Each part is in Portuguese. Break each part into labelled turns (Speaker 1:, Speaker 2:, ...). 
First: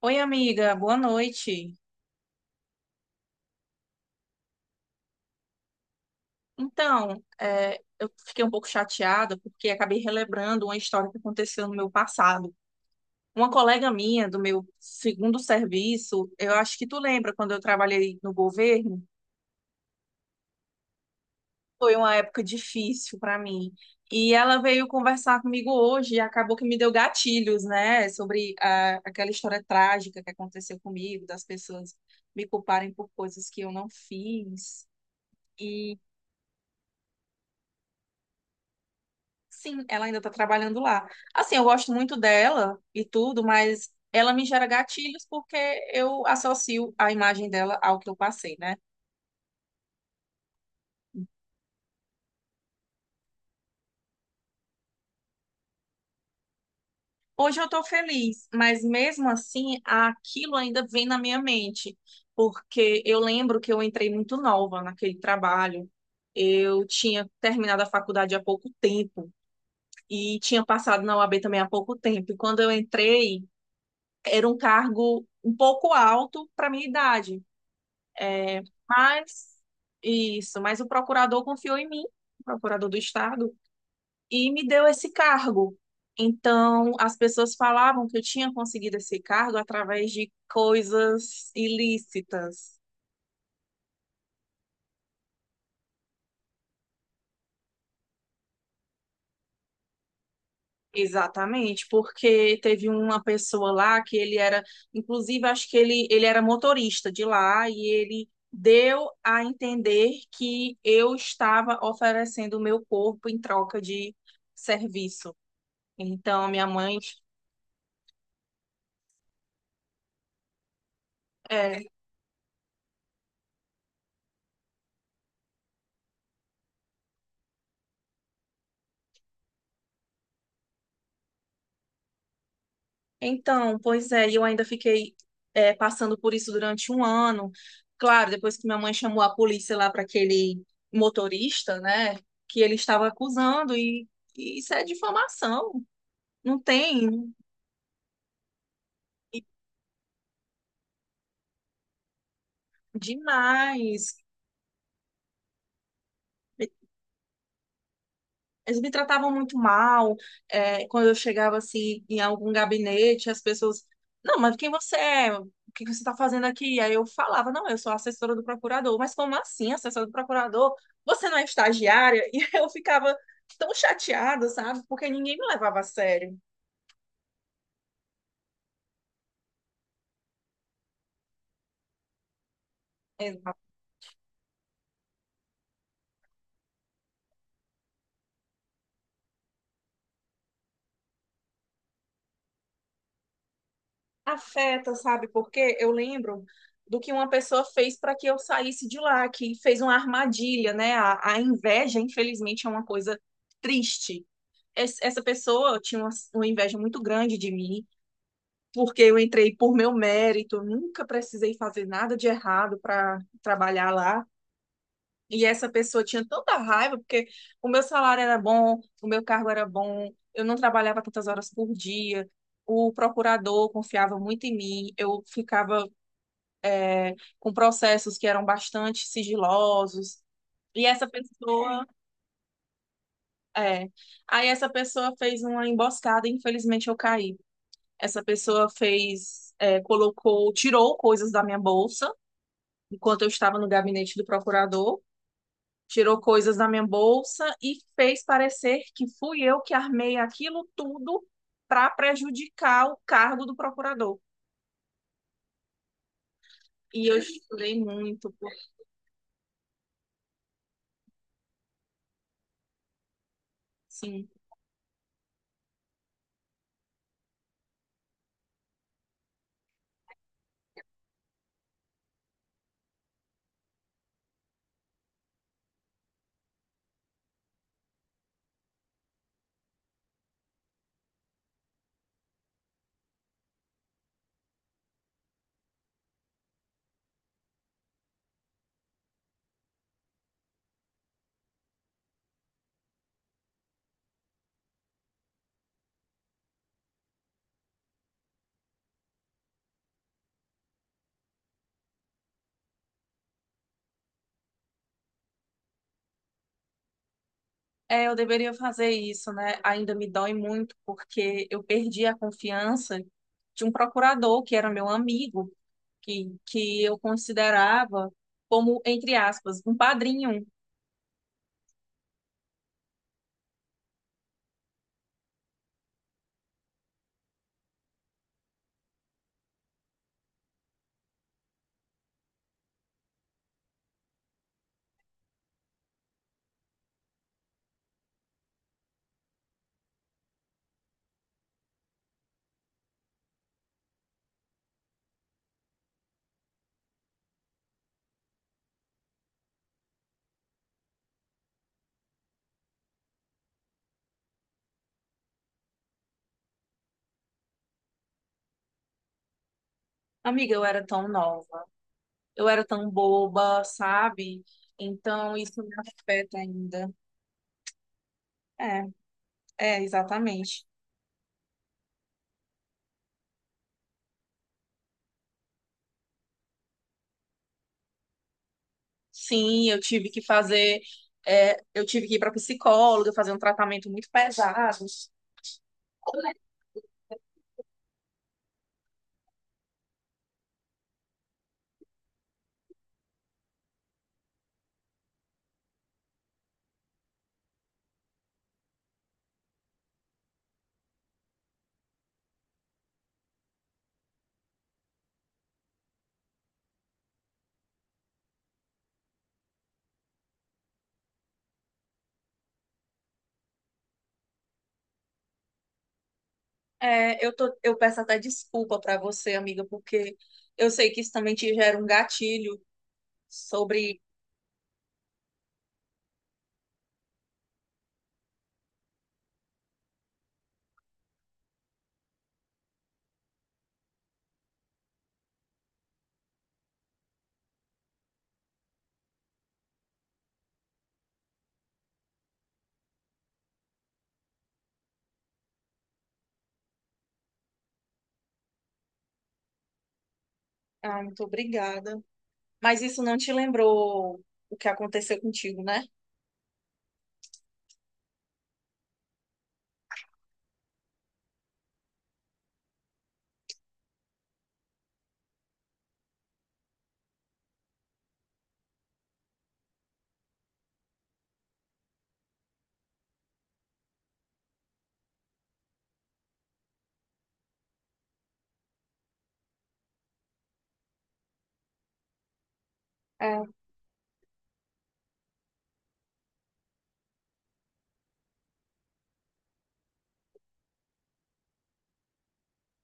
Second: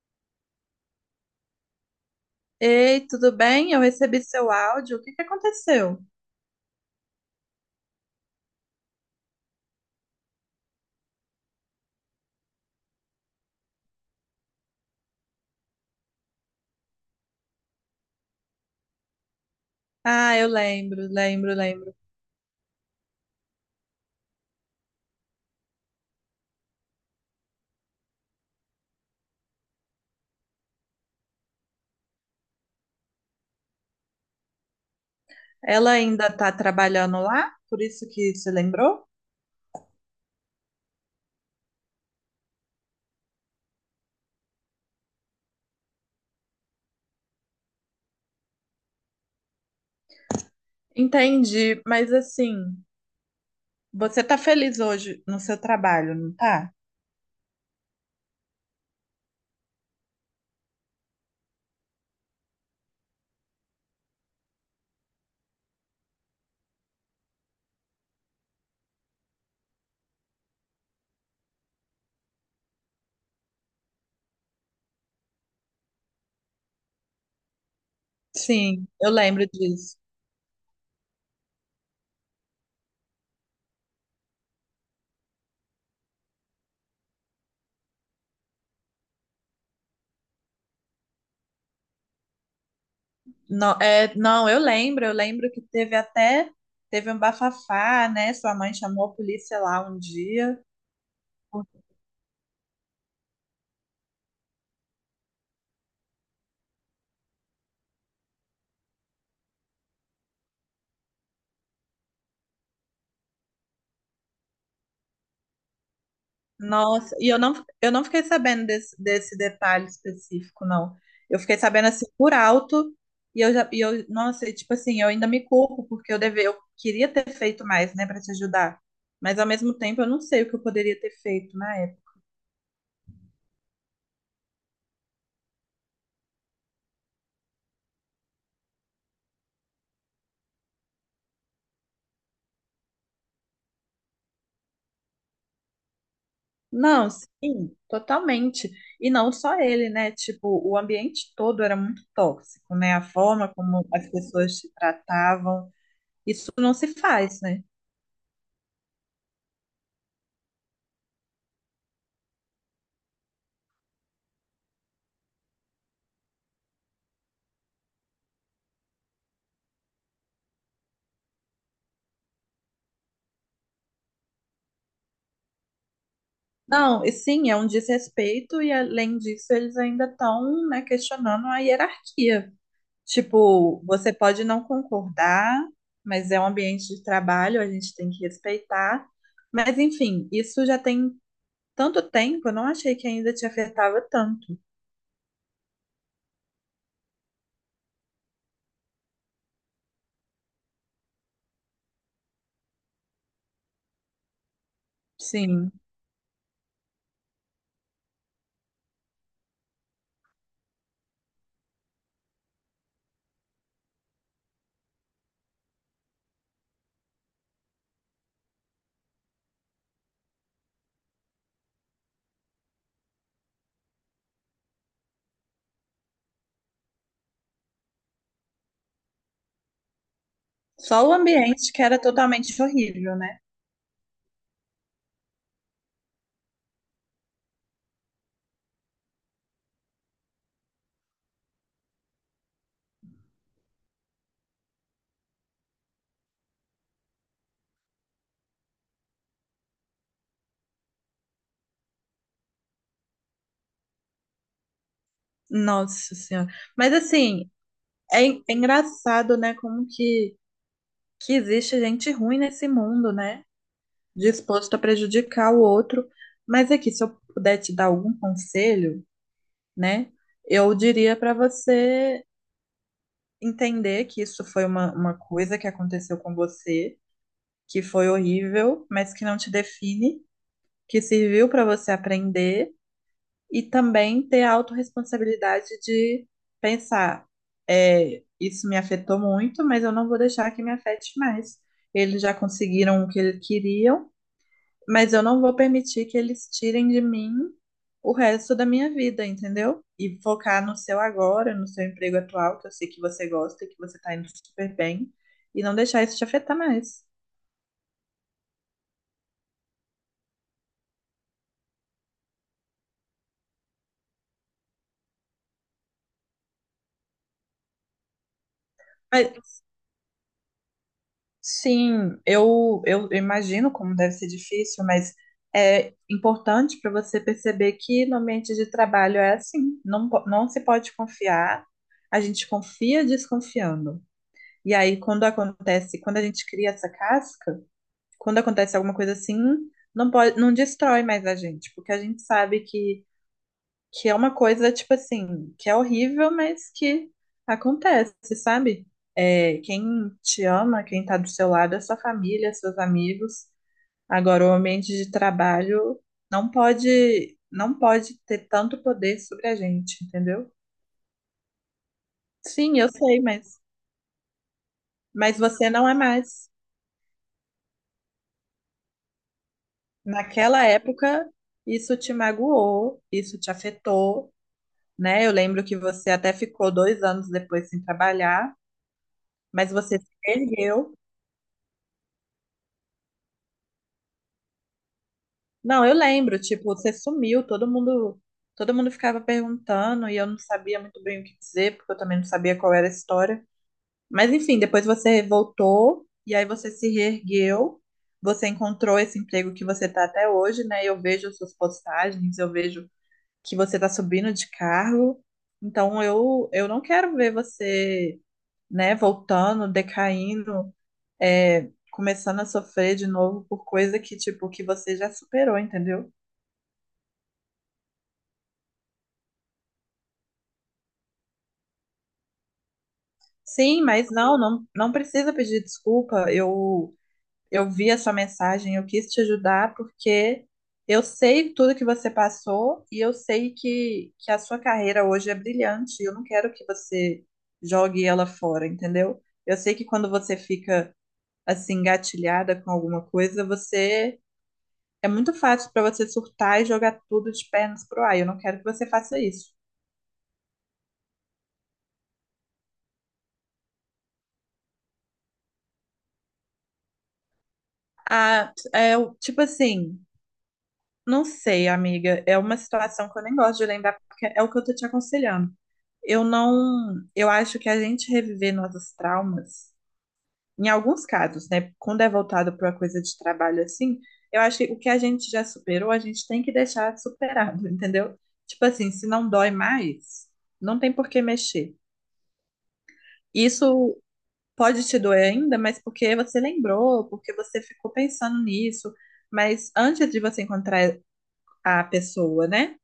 Speaker 1: Oi, amiga, boa noite.
Speaker 2: Ei, tudo bem? Eu recebi seu áudio. O que que aconteceu?
Speaker 1: Eu fiquei um pouco chateada porque acabei relembrando uma história que aconteceu no meu passado. Uma colega minha do meu segundo serviço, eu acho que tu lembra quando eu trabalhei no governo,
Speaker 2: Ah, eu lembro, lembro, lembro.
Speaker 1: foi uma época difícil para mim. E ela veio conversar comigo hoje e acabou que me deu gatilhos, né, sobre aquela história trágica que aconteceu comigo, das pessoas me culparem por coisas que eu não fiz.
Speaker 2: Ela ainda tá trabalhando lá? Por isso que se lembrou?
Speaker 1: Sim, ela ainda tá trabalhando lá. Assim, eu gosto muito dela e tudo, mas ela me gera gatilhos porque eu associo a imagem dela ao que eu passei, né?
Speaker 2: Entendi, mas assim, você tá feliz hoje no seu trabalho, não tá?
Speaker 1: Hoje eu tô feliz, mas mesmo assim, aquilo ainda vem na minha mente, porque eu lembro que eu entrei muito nova naquele trabalho. Eu tinha terminado a faculdade há pouco tempo e tinha passado na OAB também há pouco tempo. E quando eu entrei, era um cargo um pouco alto para minha idade. É,
Speaker 2: Sim, eu lembro
Speaker 1: mas,
Speaker 2: disso.
Speaker 1: isso, mas o procurador confiou em mim, o procurador do estado, e me deu esse cargo. Então, as pessoas falavam que eu tinha conseguido esse cargo através de coisas ilícitas.
Speaker 2: Não, é, não, eu lembro que teve até, teve um bafafá, né? Sua mãe chamou a polícia lá um dia.
Speaker 1: Exatamente, porque teve uma pessoa lá inclusive, acho que ele era motorista de lá e ele deu a entender que eu estava oferecendo o meu corpo em troca de serviço. Então, minha mãe.
Speaker 2: Nossa, e eu não fiquei sabendo desse detalhe específico, não. Eu fiquei
Speaker 1: É,
Speaker 2: sabendo assim por alto, e eu já, e eu, nossa, tipo assim, eu ainda me culpo, porque eu queria ter feito mais, né, pra te ajudar. Mas ao mesmo tempo eu não sei o que eu poderia ter feito na época.
Speaker 1: Pois é, e eu ainda fiquei passando por isso durante um ano. Claro, depois que minha mãe chamou a polícia lá para aquele motorista, né, que ele estava acusando, e isso é difamação. Não
Speaker 2: Não,
Speaker 1: tem.
Speaker 2: sim, totalmente. E não
Speaker 1: e-
Speaker 2: só ele, né? Tipo, o ambiente todo era muito tóxico, né? A forma como as
Speaker 1: Demais.
Speaker 2: pessoas se tratavam, isso não se faz, né?
Speaker 1: Eles me tratavam muito mal. É, quando eu chegava assim em algum gabinete, as pessoas, não, mas quem você é? O que você está fazendo aqui? Aí eu falava, não, eu sou assessora do procurador. Mas como assim, assessora do procurador? Você não é estagiária? E eu ficava tão chateada, sabe? Porque ninguém me levava a sério.
Speaker 2: Não, e sim, é um desrespeito, e além disso, eles ainda estão, né, questionando a hierarquia.
Speaker 1: Exato.
Speaker 2: Tipo, você pode não concordar, mas é um ambiente de trabalho, a gente tem que respeitar. Mas, enfim, isso já tem tanto tempo, eu não achei que ainda te afetava tanto.
Speaker 1: Afeta, sabe? Porque eu lembro do que uma pessoa fez para que eu saísse de lá, que fez uma armadilha, né? A inveja, infelizmente, é uma coisa triste. Essa
Speaker 2: Sim,
Speaker 1: pessoa tinha uma inveja muito grande de mim, porque eu entrei por meu mérito, eu nunca precisei fazer nada de errado para trabalhar lá. E essa pessoa tinha tanta raiva, porque o meu salário era bom, o meu cargo era bom, eu não trabalhava tantas horas por dia. O procurador confiava muito em mim, eu ficava com processos que eram bastante sigilosos. E
Speaker 2: só
Speaker 1: essa
Speaker 2: o ambiente que
Speaker 1: pessoa,
Speaker 2: era totalmente horrível, né?
Speaker 1: é, aí essa pessoa fez uma emboscada e infelizmente eu caí. Essa pessoa colocou, tirou coisas da minha bolsa, enquanto eu estava no gabinete do procurador, tirou coisas da minha bolsa e fez parecer que fui eu que armei aquilo tudo para prejudicar o cargo do procurador.
Speaker 2: Nossa Senhora. Mas,
Speaker 1: E eu
Speaker 2: assim,
Speaker 1: chorei muito,
Speaker 2: é
Speaker 1: porque
Speaker 2: engraçado, né, que existe gente ruim nesse mundo, né?
Speaker 1: assim,
Speaker 2: Disposto a prejudicar o outro. Mas aqui, se eu puder te dar algum conselho, né, eu diria para você entender que isso foi uma coisa que aconteceu com você, que foi horrível, mas que não te define, que serviu para você aprender e também ter a autorresponsabilidade de pensar, isso me afetou muito, mas eu não vou deixar que me afete mais. Eles já conseguiram o que eles queriam. Eu não vou permitir que eles tirem de mim o resto da minha vida, entendeu? E focar no seu agora, no seu emprego atual, que eu sei que você gosta, que você tá indo super bem, e não deixar isso te afetar mais.
Speaker 1: eu deveria fazer isso, né? Ainda me dói muito, porque eu perdi a confiança de um procurador que era meu amigo que eu considerava como, entre
Speaker 2: Mas,
Speaker 1: aspas, um padrinho.
Speaker 2: sim, eu imagino como deve ser difícil, mas é importante para você perceber que no ambiente de trabalho é assim, não, não se pode confiar, a gente confia desconfiando. E aí, quando acontece, quando a gente cria essa casca, quando acontece alguma coisa assim, não destrói mais a gente, porque a gente sabe que é uma coisa, tipo assim, que é horrível, mas que acontece, sabe? É, quem te ama, quem tá do seu lado é sua família, seus amigos. Agora, o ambiente de trabalho não pode ter tanto poder sobre a gente, entendeu?
Speaker 1: Amiga, eu era tão nova, eu era
Speaker 2: Sim, eu
Speaker 1: tão
Speaker 2: sei, mas,
Speaker 1: boba, sabe? Então
Speaker 2: mas
Speaker 1: isso
Speaker 2: você
Speaker 1: me
Speaker 2: não é
Speaker 1: afeta
Speaker 2: mais.
Speaker 1: ainda. É, é,
Speaker 2: Naquela
Speaker 1: exatamente.
Speaker 2: época, isso te magoou, isso te afetou, né? Eu lembro que você até ficou 2 anos depois sem trabalhar,
Speaker 1: Sim,
Speaker 2: mas
Speaker 1: eu
Speaker 2: você se
Speaker 1: tive que
Speaker 2: ergueu.
Speaker 1: eu tive que ir para psicóloga, fazer um tratamento muito pesado.
Speaker 2: Não, eu lembro, tipo, você sumiu, todo mundo ficava perguntando e eu não sabia muito bem o que dizer, porque eu também não sabia qual era a história. Mas enfim, depois você voltou e aí você se reergueu, você encontrou esse emprego que você tá até hoje, né? Eu vejo suas postagens, eu vejo que você tá subindo de cargo. Então eu não quero ver você, né, voltando, decaindo, começando a sofrer de novo por coisa que, tipo, que você já superou, entendeu?
Speaker 1: Eu peço até desculpa para você, amiga, porque eu sei que isso também te gera um gatilho
Speaker 2: Sim,
Speaker 1: sobre.
Speaker 2: mas não, não, não precisa pedir desculpa. Eu vi a sua mensagem, eu quis te ajudar porque eu sei tudo que você passou e eu sei que a sua carreira hoje é brilhante. E eu não quero que você jogue ela fora, entendeu? Eu sei que quando você fica assim, engatilhada com alguma coisa, você é muito fácil pra você surtar e jogar tudo de pernas pro ar. Eu não quero que você faça isso.
Speaker 1: Ah, muito obrigada. Mas isso não te lembrou o que aconteceu contigo, né?
Speaker 2: Ah, tipo assim, não sei, amiga. É uma situação que eu nem gosto de lembrar, porque é o que eu tô te aconselhando. Eu não, eu acho que a gente reviver nossos traumas, em alguns casos, né? Quando é voltado para uma coisa de trabalho assim, eu acho que o que a gente já superou, a gente tem que deixar superado, entendeu? Tipo assim, se não dói mais, não tem por que mexer.
Speaker 1: É.
Speaker 2: Isso pode te doer ainda, mas porque você lembrou, porque você ficou pensando nisso. Mas antes de você encontrar a pessoa, né?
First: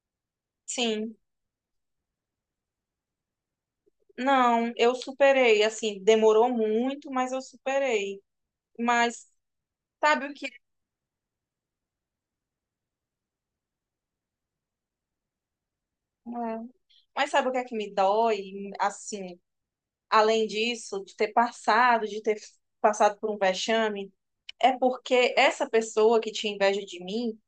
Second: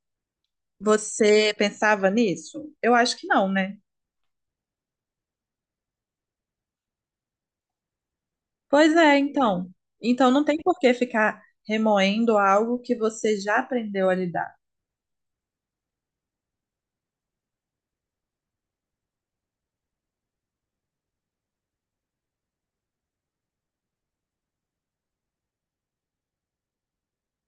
Speaker 1: Sim.
Speaker 2: Você pensava nisso? Eu acho que não, né?
Speaker 1: Não, eu superei. Assim, demorou muito, mas eu superei.
Speaker 2: Pois é,
Speaker 1: Mas
Speaker 2: então.
Speaker 1: sabe
Speaker 2: Então
Speaker 1: o
Speaker 2: não
Speaker 1: que?
Speaker 2: tem por que ficar remoendo algo que você já aprendeu a lidar.
Speaker 1: É. Mas sabe o que é que me dói? Assim, além disso, de ter passado por um vexame, é porque essa pessoa que tinha inveja de mim,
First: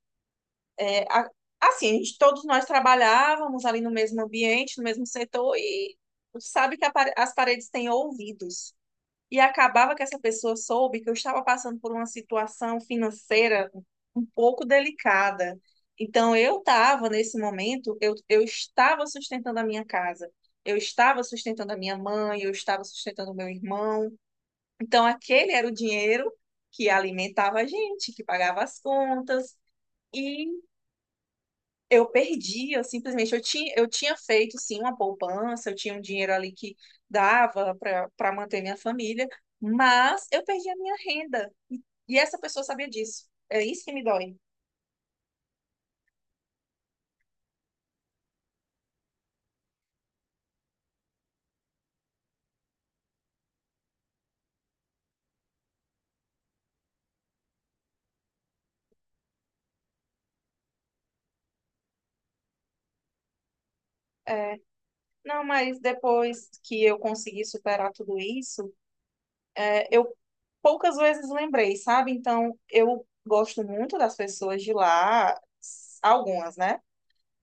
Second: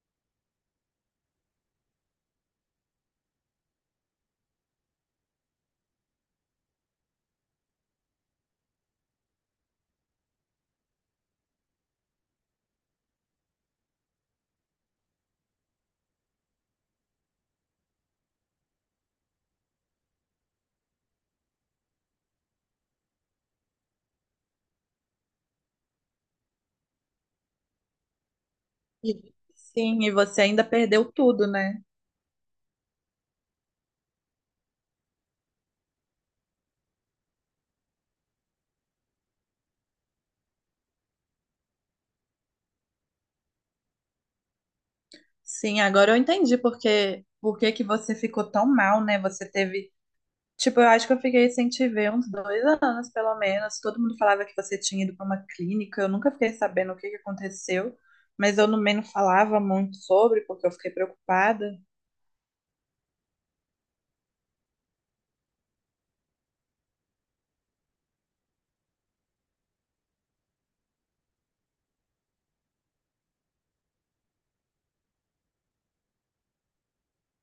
Speaker 1: é, a- assim, todos nós trabalhávamos ali no mesmo ambiente, no mesmo setor, e sabe que as paredes têm ouvidos. E acabava que essa pessoa soube que eu estava passando por uma situação financeira um pouco delicada. Então, eu estava, nesse momento, eu estava sustentando a minha casa, eu estava sustentando a minha mãe, eu estava sustentando o meu irmão. Então, aquele era o dinheiro que alimentava a gente, que pagava as contas.
Speaker 2: Sim, e você
Speaker 1: E
Speaker 2: ainda perdeu tudo, né?
Speaker 1: eu perdi, eu simplesmente eu tinha feito sim uma poupança, eu tinha um dinheiro ali que dava para manter minha família, mas eu perdi a minha renda. E essa pessoa sabia disso. É isso que me dói.
Speaker 2: Sim, agora eu entendi por que que você ficou tão mal, né? Você teve Tipo, eu acho que eu fiquei sem te ver uns 2 anos, pelo menos. Todo mundo falava que você tinha ido para uma clínica. Eu nunca fiquei sabendo o que que aconteceu, mas eu também não falava muito sobre, porque eu fiquei preocupada.
Speaker 1: É, não, mas depois que eu consegui superar tudo isso, eu poucas vezes lembrei, sabe? Então, eu gosto muito das pessoas de lá, algumas, né?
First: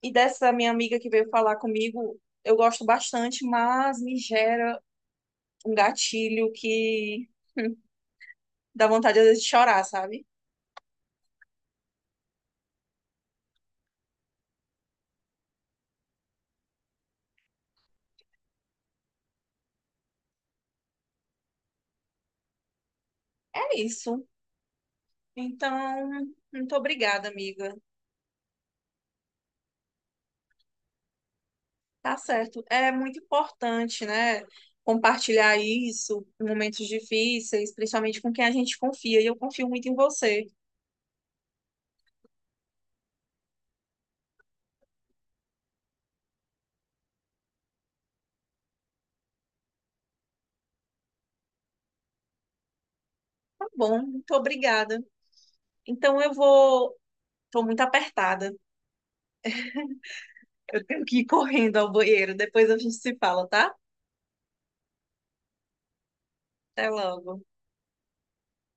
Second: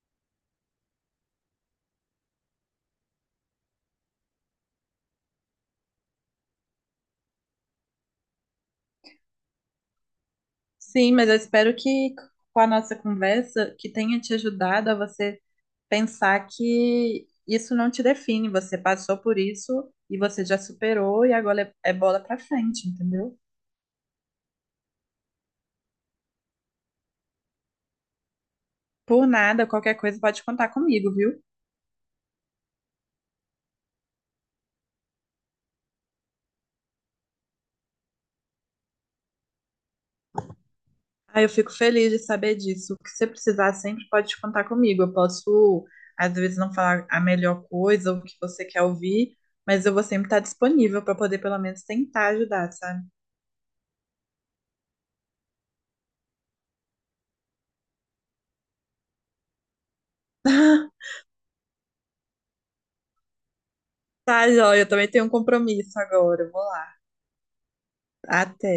Speaker 1: E dessa minha amiga que veio falar comigo, eu gosto bastante, mas me gera um gatilho que hum, dá vontade às vezes de chorar, sabe?
Speaker 2: Sim, mas eu espero que com a nossa conversa, que tenha te ajudado a você pensar que isso não te define. Você passou por isso e você já superou e agora é bola para frente, entendeu?
Speaker 1: É isso. Então, muito obrigada, amiga.
Speaker 2: Por nada, qualquer coisa pode contar comigo, viu?
Speaker 1: Tá certo. É muito importante, né? Compartilhar isso em momentos difíceis, principalmente com quem a gente confia. E eu confio muito em você.
Speaker 2: Ah, eu fico feliz de saber disso. O que você precisar sempre pode contar comigo. Eu posso, às vezes, não falar a melhor coisa ou o que você quer ouvir, mas eu vou sempre estar disponível para poder, pelo menos, tentar ajudar, sabe?
Speaker 1: Tá bom, muito obrigada. Então eu vou. Tô muito apertada. Eu tenho que ir correndo ao banheiro. Depois a gente se fala, tá?
Speaker 2: Tá, joia, eu também tenho um compromisso agora. Eu vou
Speaker 1: Até
Speaker 2: lá.
Speaker 1: logo.
Speaker 2: Até.